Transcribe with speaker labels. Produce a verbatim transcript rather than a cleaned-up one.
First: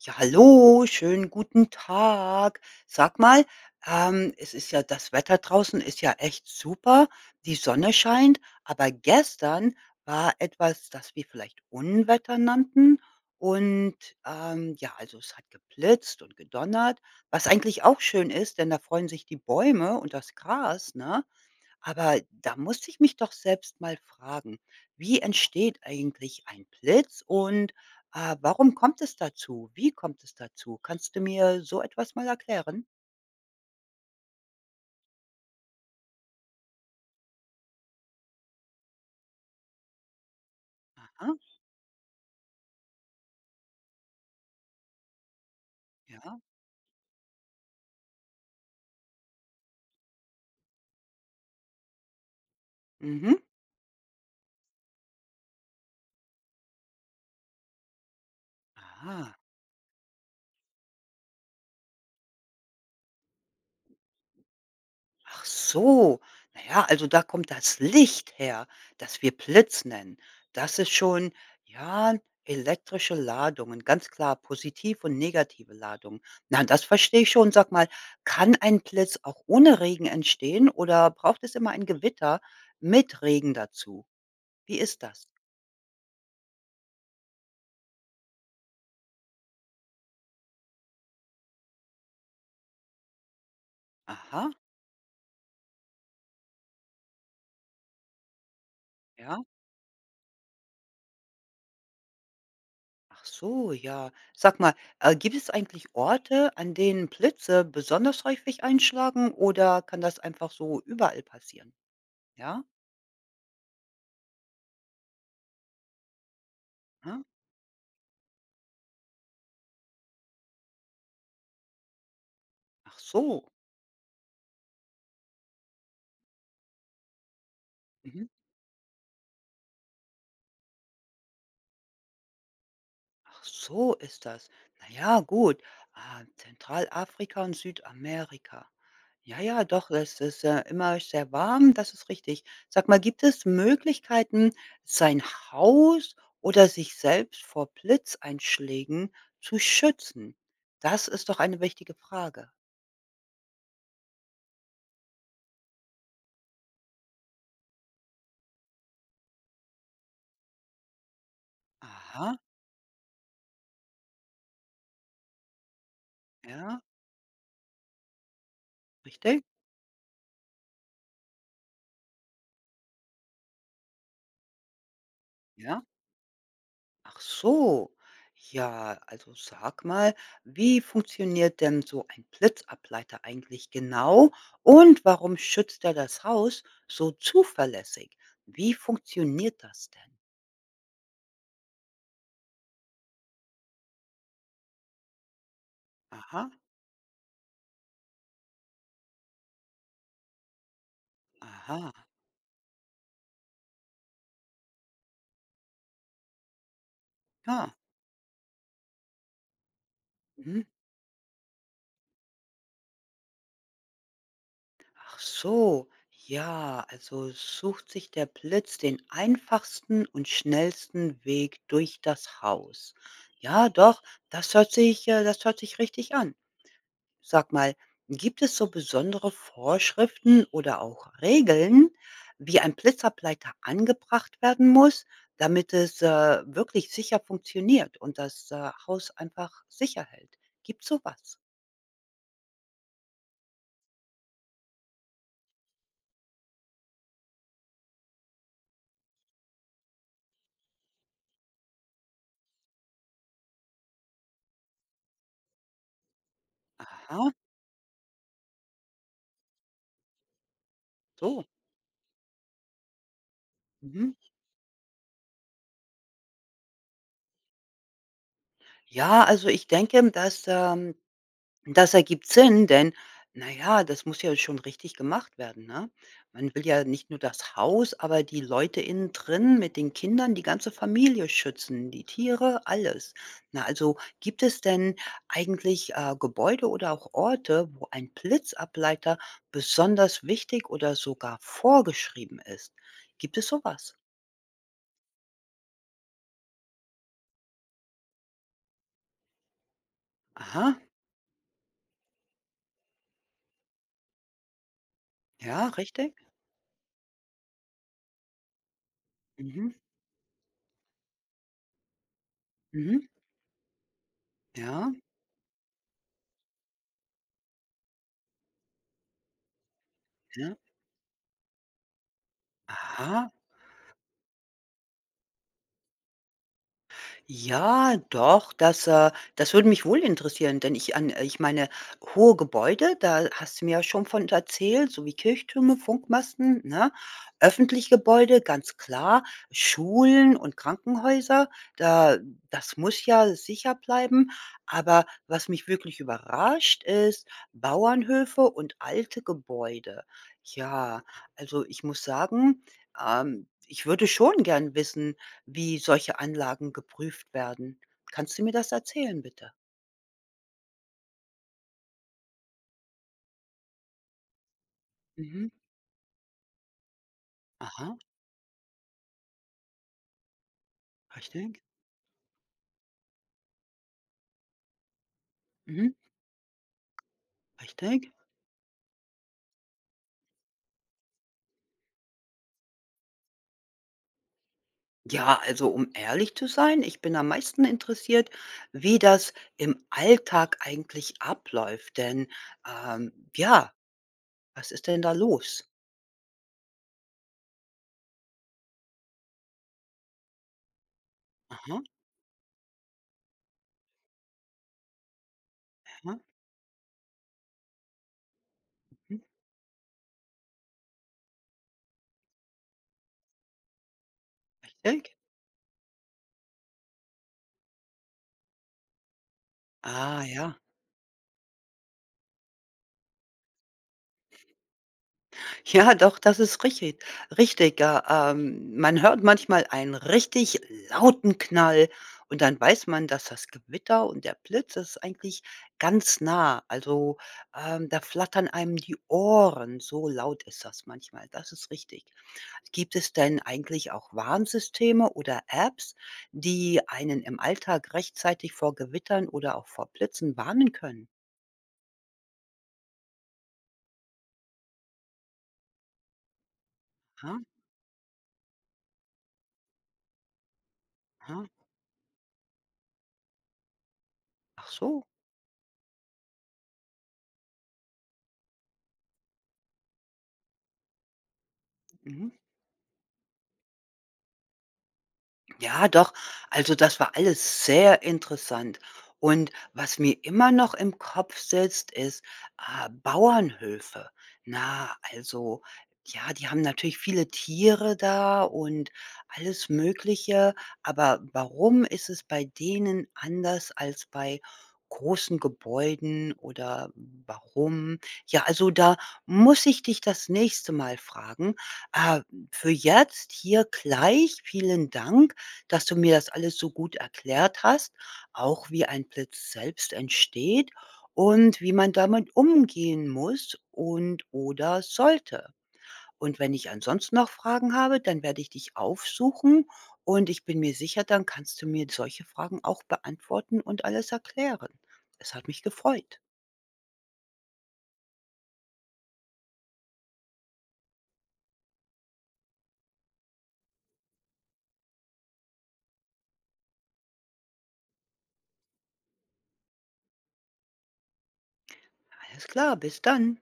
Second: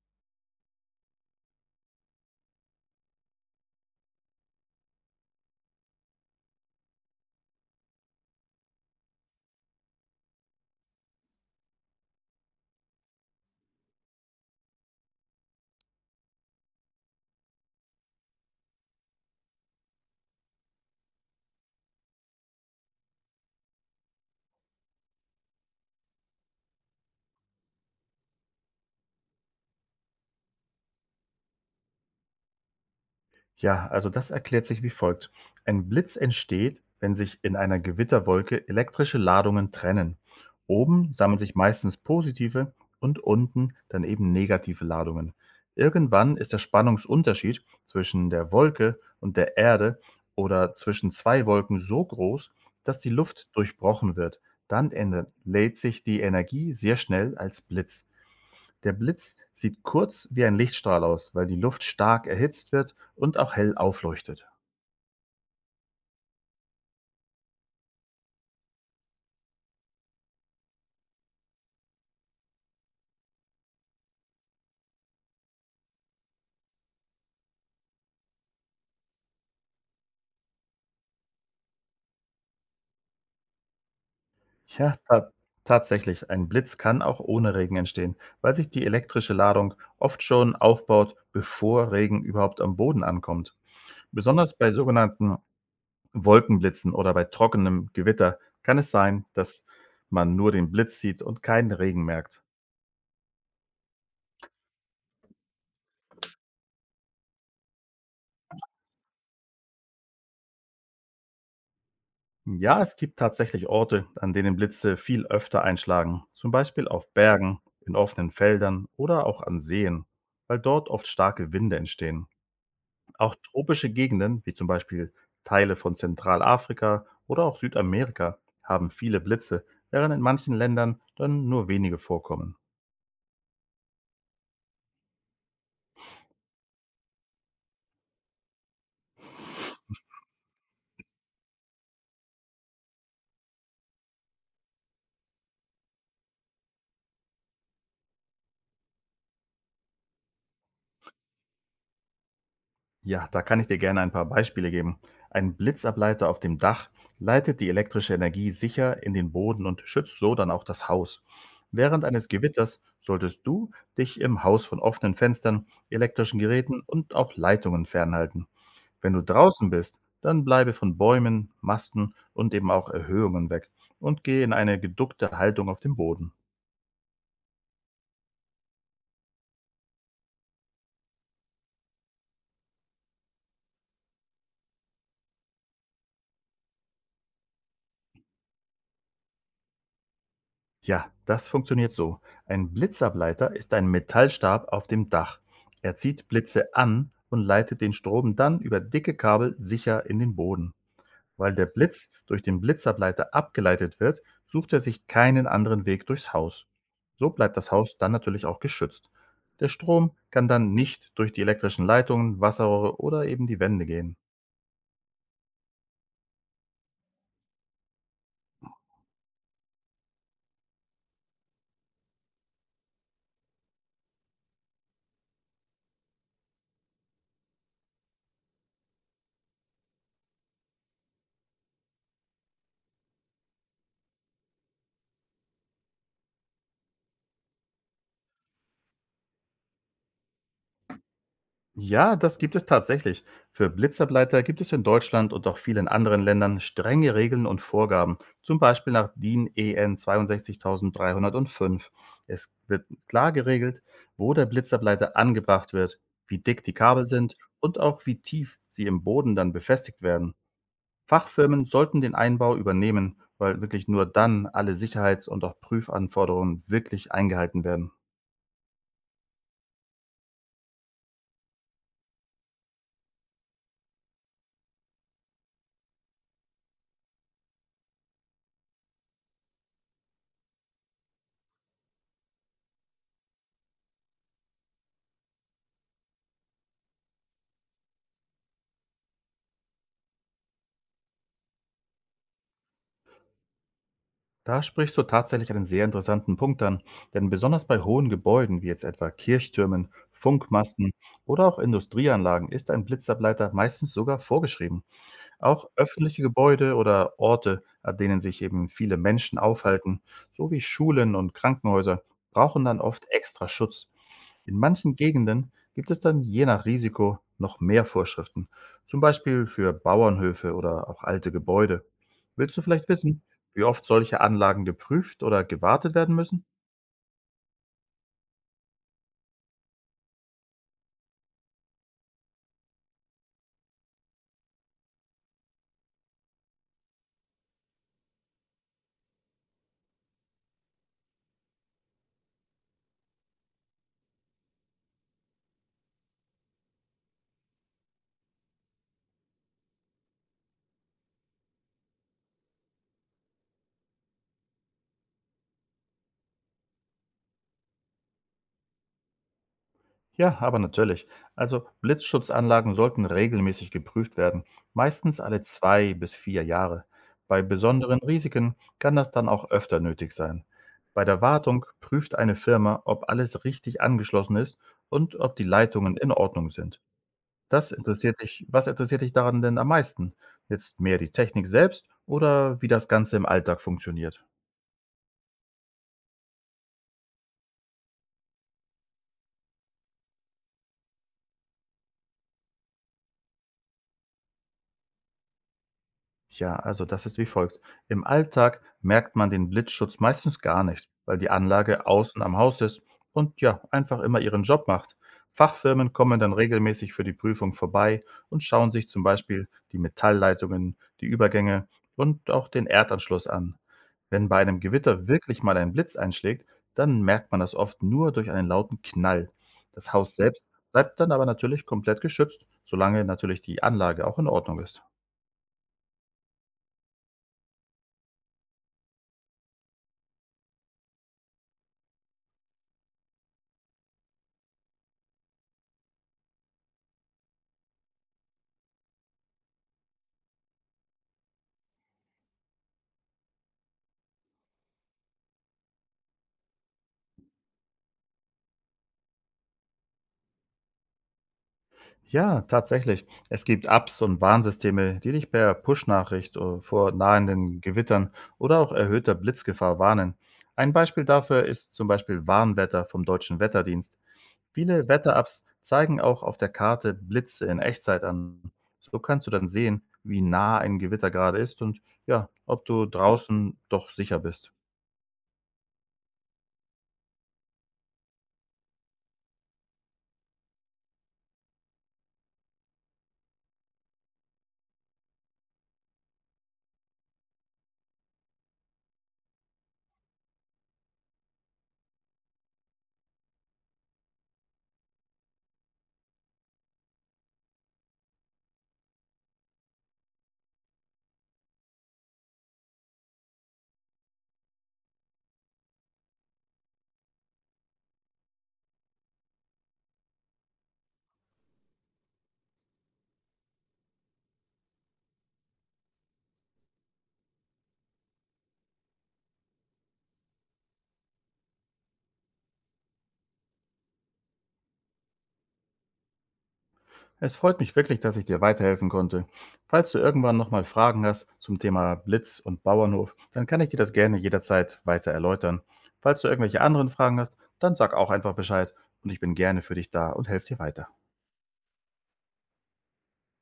Speaker 1: Ja, hallo, schönen guten Tag. Sag mal, ähm, es ist ja das Wetter draußen ist ja echt super. Die Sonne scheint, aber gestern war etwas, das wir vielleicht Unwetter nannten. Und ähm, ja, also es hat geblitzt und gedonnert, was eigentlich auch schön ist, denn da freuen sich die Bäume und das Gras, ne? Aber da musste ich mich doch selbst mal fragen, wie entsteht eigentlich ein Blitz und äh, warum kommt es dazu? Wie kommt es dazu? Kannst du mir so etwas mal erklären?
Speaker 2: Ja, also das erklärt sich wie folgt. Ein Blitz entsteht, wenn sich in einer Gewitterwolke elektrische Ladungen trennen. Oben
Speaker 1: Aha,
Speaker 2: sammeln sich meistens positive und unten dann eben negative Ladungen. Irgendwann
Speaker 1: ja,
Speaker 2: ist der Spannungsunterschied zwischen der Wolke und der Erde oder zwischen zwei Wolken so groß, dass die
Speaker 1: mhm.
Speaker 2: Luft durchbrochen wird. Dann ändert- lädt sich die Energie sehr schnell als Blitz. Der
Speaker 1: Ah.
Speaker 2: Blitz sieht kurz wie ein Lichtstrahl aus, weil die Luft stark erhitzt wird und auch hell aufleuchtet.
Speaker 1: Ach so. Na ja, also da kommt das Licht her, das wir Blitz nennen. Das ist schon, ja, elektrische Ladungen, ganz klar, positiv und negative Ladungen. Na, das verstehe ich schon. Sag mal, kann ein Blitz auch ohne Regen entstehen oder braucht es immer ein Gewitter mit Regen dazu? Wie
Speaker 2: Ja,
Speaker 1: ist das?
Speaker 2: ta tatsächlich, ein Blitz kann auch ohne Regen entstehen, weil sich die elektrische Ladung oft schon aufbaut, bevor Regen überhaupt am Boden ankommt.
Speaker 1: Aha,
Speaker 2: Besonders bei sogenannten Wolkenblitzen oder bei trockenem Gewitter kann es sein,
Speaker 1: ja.
Speaker 2: dass man nur den Blitz sieht und keinen Regen merkt.
Speaker 1: Ach so, ja. Sag mal, äh, gibt es eigentlich Orte, an denen Blitze besonders häufig einschlagen oder kann das einfach so überall passieren? Ja,
Speaker 2: Ja, es gibt tatsächlich Orte, an denen Blitze viel öfter einschlagen, zum Beispiel auf
Speaker 1: ne?
Speaker 2: Bergen, in offenen Feldern oder auch an Seen, weil dort oft starke Winde entstehen.
Speaker 1: Ach
Speaker 2: Auch
Speaker 1: so.
Speaker 2: tropische Gegenden, wie zum Beispiel Teile von Zentralafrika oder auch
Speaker 1: Mhm.
Speaker 2: Südamerika, haben viele Blitze, während in manchen Ländern dann nur wenige vorkommen.
Speaker 1: Ach so ist das. Na ja, gut. Ah, Zentralafrika und Südamerika. Ja, ja, doch, das ist, äh, immer sehr warm, das ist richtig. Sag mal, gibt es Möglichkeiten, sein Haus oder sich selbst vor Blitzeinschlägen zu schützen? Das ist doch eine wichtige Frage.
Speaker 2: Ja, da kann ich dir gerne ein paar Beispiele geben. Ein Blitzableiter auf dem Dach leitet die elektrische Energie sicher in den Boden und schützt so dann auch das Haus. Während eines
Speaker 1: Aha,
Speaker 2: Gewitters solltest du dich im Haus von offenen Fenstern, elektrischen
Speaker 1: ja,
Speaker 2: Geräten und auch Leitungen fernhalten. Wenn du
Speaker 1: richtig,
Speaker 2: draußen bist, dann bleibe von Bäumen, Masten und eben auch Erhöhungen weg und gehe in eine geduckte Haltung auf
Speaker 1: ja.
Speaker 2: dem Boden.
Speaker 1: Ach so. Ja, also sag mal, wie funktioniert denn so ein Blitzableiter eigentlich genau und warum schützt er das Haus so zuverlässig? Wie funktioniert das denn?
Speaker 2: Ja, das funktioniert so. Ein Blitzableiter ist ein Metallstab auf dem Dach. Er zieht
Speaker 1: Aha,
Speaker 2: Blitze an und leitet den Strom dann über dicke Kabel sicher in den Boden. Weil der
Speaker 1: aha,
Speaker 2: Blitz durch den Blitzableiter abgeleitet wird, sucht er sich keinen anderen Weg durchs Haus. So bleibt das
Speaker 1: ja.
Speaker 2: Haus dann natürlich auch geschützt. Der Strom kann
Speaker 1: Mhm.
Speaker 2: dann nicht durch die elektrischen Leitungen, Wasserrohre oder eben die Wände gehen.
Speaker 1: Ach so. Ja, also sucht sich der Blitz den einfachsten und schnellsten Weg durch das Haus. Ja, doch, das hört sich, äh, das hört sich richtig an. Sag mal, gibt es so besondere Vorschriften oder auch Regeln, wie ein Blitzableiter angebracht werden muss, damit es, äh, wirklich sicher funktioniert und das, äh, Haus einfach sicher hält? Gibt so was?
Speaker 2: Ja, das gibt es tatsächlich. Für Blitzableiter gibt es in Deutschland und auch vielen anderen Ländern strenge Regeln und Vorgaben, zum Beispiel nach D I N E N zweiundsechzig dreihundertfünf. Es wird klar geregelt, wo der Blitzableiter angebracht wird, wie dick die Kabel
Speaker 1: Aha,
Speaker 2: sind und auch wie tief sie im Boden dann befestigt werden.
Speaker 1: so.
Speaker 2: Fachfirmen sollten den Einbau übernehmen, weil wirklich nur
Speaker 1: Mhm.
Speaker 2: dann alle Sicherheits- und auch Prüfanforderungen wirklich eingehalten werden.
Speaker 1: Ja, also ich denke, dass, ähm das ergibt Sinn, denn na ja, das muss ja schon richtig gemacht werden, ne? Man will ja nicht nur das Haus, aber die Leute innen drin mit den Kindern, die ganze Familie schützen, die Tiere, alles. Na, also gibt es denn eigentlich, äh, Gebäude oder auch Orte, wo ein Blitzableiter besonders wichtig oder sogar vorgeschrieben ist? Gibt es so was?
Speaker 2: Da sprichst du tatsächlich einen sehr interessanten Punkt an, denn besonders bei hohen Gebäuden wie jetzt etwa Kirchtürmen,
Speaker 1: Aha,
Speaker 2: Funkmasten oder auch Industrieanlagen ist ein Blitzableiter meistens sogar vorgeschrieben. Auch
Speaker 1: ja, richtig.
Speaker 2: öffentliche Gebäude oder Orte, an denen sich eben viele Menschen
Speaker 1: Mhm,
Speaker 2: aufhalten, sowie Schulen und Krankenhäuser, brauchen dann
Speaker 1: mhm,
Speaker 2: oft extra Schutz. In
Speaker 1: ja,
Speaker 2: manchen Gegenden gibt es dann je nach Risiko noch mehr Vorschriften, zum Beispiel für Bauernhöfe
Speaker 1: ja.
Speaker 2: oder auch alte Gebäude. Willst du vielleicht wissen,
Speaker 1: Aha.
Speaker 2: wie oft solche Anlagen geprüft oder gewartet werden müssen?
Speaker 1: Ja, doch, das, äh das würde mich wohl interessieren, denn ich an äh, ich meine, hohe Gebäude, da hast du mir ja schon von erzählt, so wie Kirchtürme, Funkmasten, ne? Öffentliche Gebäude, ganz klar, Schulen und Krankenhäuser, da das muss ja sicher bleiben. Aber was mich wirklich überrascht, ist Bauernhöfe und alte Gebäude. Ja, also, ich muss sagen, ähm, ich würde schon gern wissen, wie solche Anlagen geprüft werden. Kannst du mir das erzählen, bitte?
Speaker 2: Ja, aber natürlich. Also Blitzschutzanlagen sollten regelmäßig geprüft werden, meistens alle
Speaker 1: Mhm.
Speaker 2: zwei bis vier Jahre. Bei
Speaker 1: Aha,
Speaker 2: besonderen Risiken kann das dann auch öfter nötig sein. Bei der
Speaker 1: richtig.
Speaker 2: Wartung prüft eine Firma, ob alles richtig angeschlossen ist und ob die
Speaker 1: Mhm.
Speaker 2: Leitungen in Ordnung sind. Das
Speaker 1: Richtig.
Speaker 2: interessiert dich Was interessiert dich daran denn am meisten? Jetzt mehr die Technik selbst oder wie das Ganze im Alltag funktioniert?
Speaker 1: Ja, also um ehrlich zu sein, ich bin am meisten interessiert, wie das im Alltag eigentlich abläuft. Denn ähm, ja, was ist denn da los?
Speaker 2: Ja, also das ist wie folgt. Im Alltag merkt man den Blitzschutz meistens gar nicht, weil die
Speaker 1: Aha,
Speaker 2: Anlage außen am Haus ist und ja, einfach immer ihren Job macht. Fachfirmen
Speaker 1: aha.
Speaker 2: kommen dann regelmäßig für die Prüfung vorbei und schauen sich zum
Speaker 1: Mhm,
Speaker 2: Beispiel die Metallleitungen, die Übergänge und auch den Erdanschluss an. Wenn bei einem Gewitter
Speaker 1: richtig.
Speaker 2: wirklich mal ein Blitz einschlägt, dann merkt man das oft nur durch einen lauten Knall. Das Haus
Speaker 1: Ah
Speaker 2: selbst
Speaker 1: ja.
Speaker 2: bleibt dann aber natürlich komplett geschützt, solange natürlich die Anlage auch in Ordnung ist.
Speaker 1: Ja, doch, das ist richtig. Richtig, äh, ähm, man hört manchmal einen richtig lauten Knall und dann weiß man, dass das Gewitter und der Blitz ist eigentlich ganz nah. Also, ähm, da flattern einem die Ohren, so laut ist das manchmal. Das ist richtig. Gibt es denn eigentlich auch Warnsysteme oder Apps, die einen im Alltag rechtzeitig vor Gewittern oder auch vor Blitzen warnen können?
Speaker 2: Ja, tatsächlich. Es gibt Apps und Warnsysteme, die dich per Push-Nachricht äh, vor
Speaker 1: Aha,
Speaker 2: nahenden Gewittern oder auch erhöhter Blitzgefahr warnen. Ein Beispiel dafür
Speaker 1: aha.
Speaker 2: ist zum Beispiel Warnwetter vom Deutschen Wetterdienst.
Speaker 1: Ach
Speaker 2: Viele
Speaker 1: so.
Speaker 2: Wetter-Apps zeigen auch auf der Karte Blitze in Echtzeit an. So kannst du dann sehen, wie nah ein Gewitter gerade ist und ja,
Speaker 1: Mhm.
Speaker 2: ob du draußen doch sicher bist.
Speaker 1: Ja, doch. Also das war alles sehr interessant. Und was mir immer noch im Kopf sitzt, ist, ah, Bauernhöfe. Na, also, ja, die haben natürlich viele Tiere da und alles Mögliche, aber warum ist es bei denen anders als bei großen Gebäuden oder warum? Ja, also da muss ich dich das nächste Mal fragen. Ah, für jetzt hier gleich vielen Dank, dass du mir das alles so gut erklärt hast, auch wie ein Blitz selbst entsteht und wie man damit umgehen muss und oder sollte. Und wenn ich ansonsten noch Fragen habe, dann werde ich dich aufsuchen und ich bin mir sicher, dann kannst du mir solche Fragen auch beantworten und alles erklären. Es hat mich gefreut.
Speaker 2: Es freut mich wirklich, dass ich dir weiterhelfen konnte. Falls du irgendwann nochmal Fragen hast zum Thema Blitz und Bauernhof, dann kann ich dir das gerne jederzeit weiter erläutern. Falls du irgendwelche anderen Fragen hast, dann sag auch einfach Bescheid und ich bin gerne für dich da und helfe dir weiter.
Speaker 1: Alles klar, bis dann.